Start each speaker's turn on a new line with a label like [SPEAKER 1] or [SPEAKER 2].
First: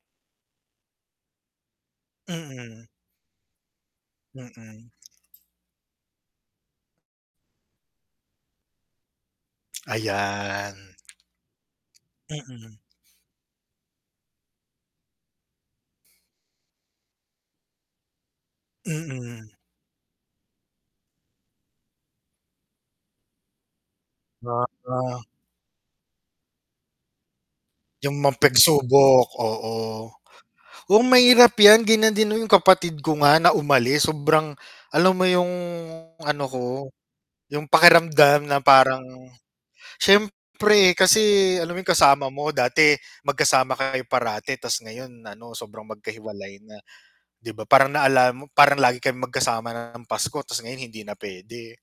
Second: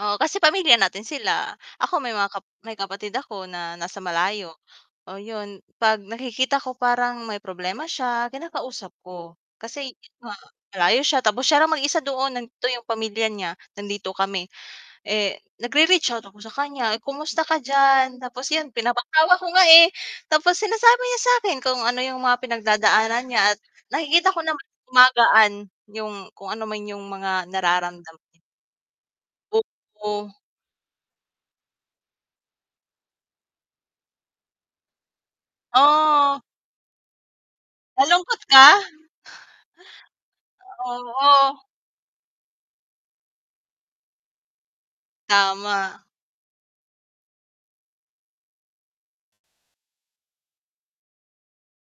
[SPEAKER 1] Oo kasi pamilya natin sila, ako may mga kap may
[SPEAKER 2] Mm.
[SPEAKER 1] kapatid ako na nasa malayo
[SPEAKER 2] Mm.
[SPEAKER 1] oo yun, 'pag nakikita ko parang may problema siya, kinakausap ko. Kasi uh
[SPEAKER 2] Ayan.
[SPEAKER 1] malayo siya tapos siya lang mag-isa doon, nandito
[SPEAKER 2] Mm.
[SPEAKER 1] yung pamilya niya, nandito kami, eh, nagre-reach out ako sa kanya, "Kumusta ka diyan," tapos yun pinapatawa ko
[SPEAKER 2] Mm.
[SPEAKER 1] nga, eh, tapos sinasabi niya sa akin kung ano yung mga pinag-dadaanan niya at nakikita ko naman
[SPEAKER 2] [unintelligible]
[SPEAKER 1] gumagaan yung kung ano man yung mga nararamdaman
[SPEAKER 2] Yung ma pag-subok oo,
[SPEAKER 1] Oo.
[SPEAKER 2] oo mahirap 'yan ganiyan din 'yong kapatid ko nga na umalis sobrang, alam mo yong
[SPEAKER 1] Oh.
[SPEAKER 2] ano ko, 'yong
[SPEAKER 1] Malungkot
[SPEAKER 2] pakiramdam na
[SPEAKER 1] ka?
[SPEAKER 2] parang, siyempre
[SPEAKER 1] Oo.
[SPEAKER 2] kasi alam mo 'yong kasama mo dati, mag-kasama kayo parati ta's ngayon ano sobrang
[SPEAKER 1] Tama.
[SPEAKER 2] magka-hiwalay na, 'di ba parang naalala mo, "Parang lagi kaming magkasama na ng Pasko tapos ngayon hindi na puwede?"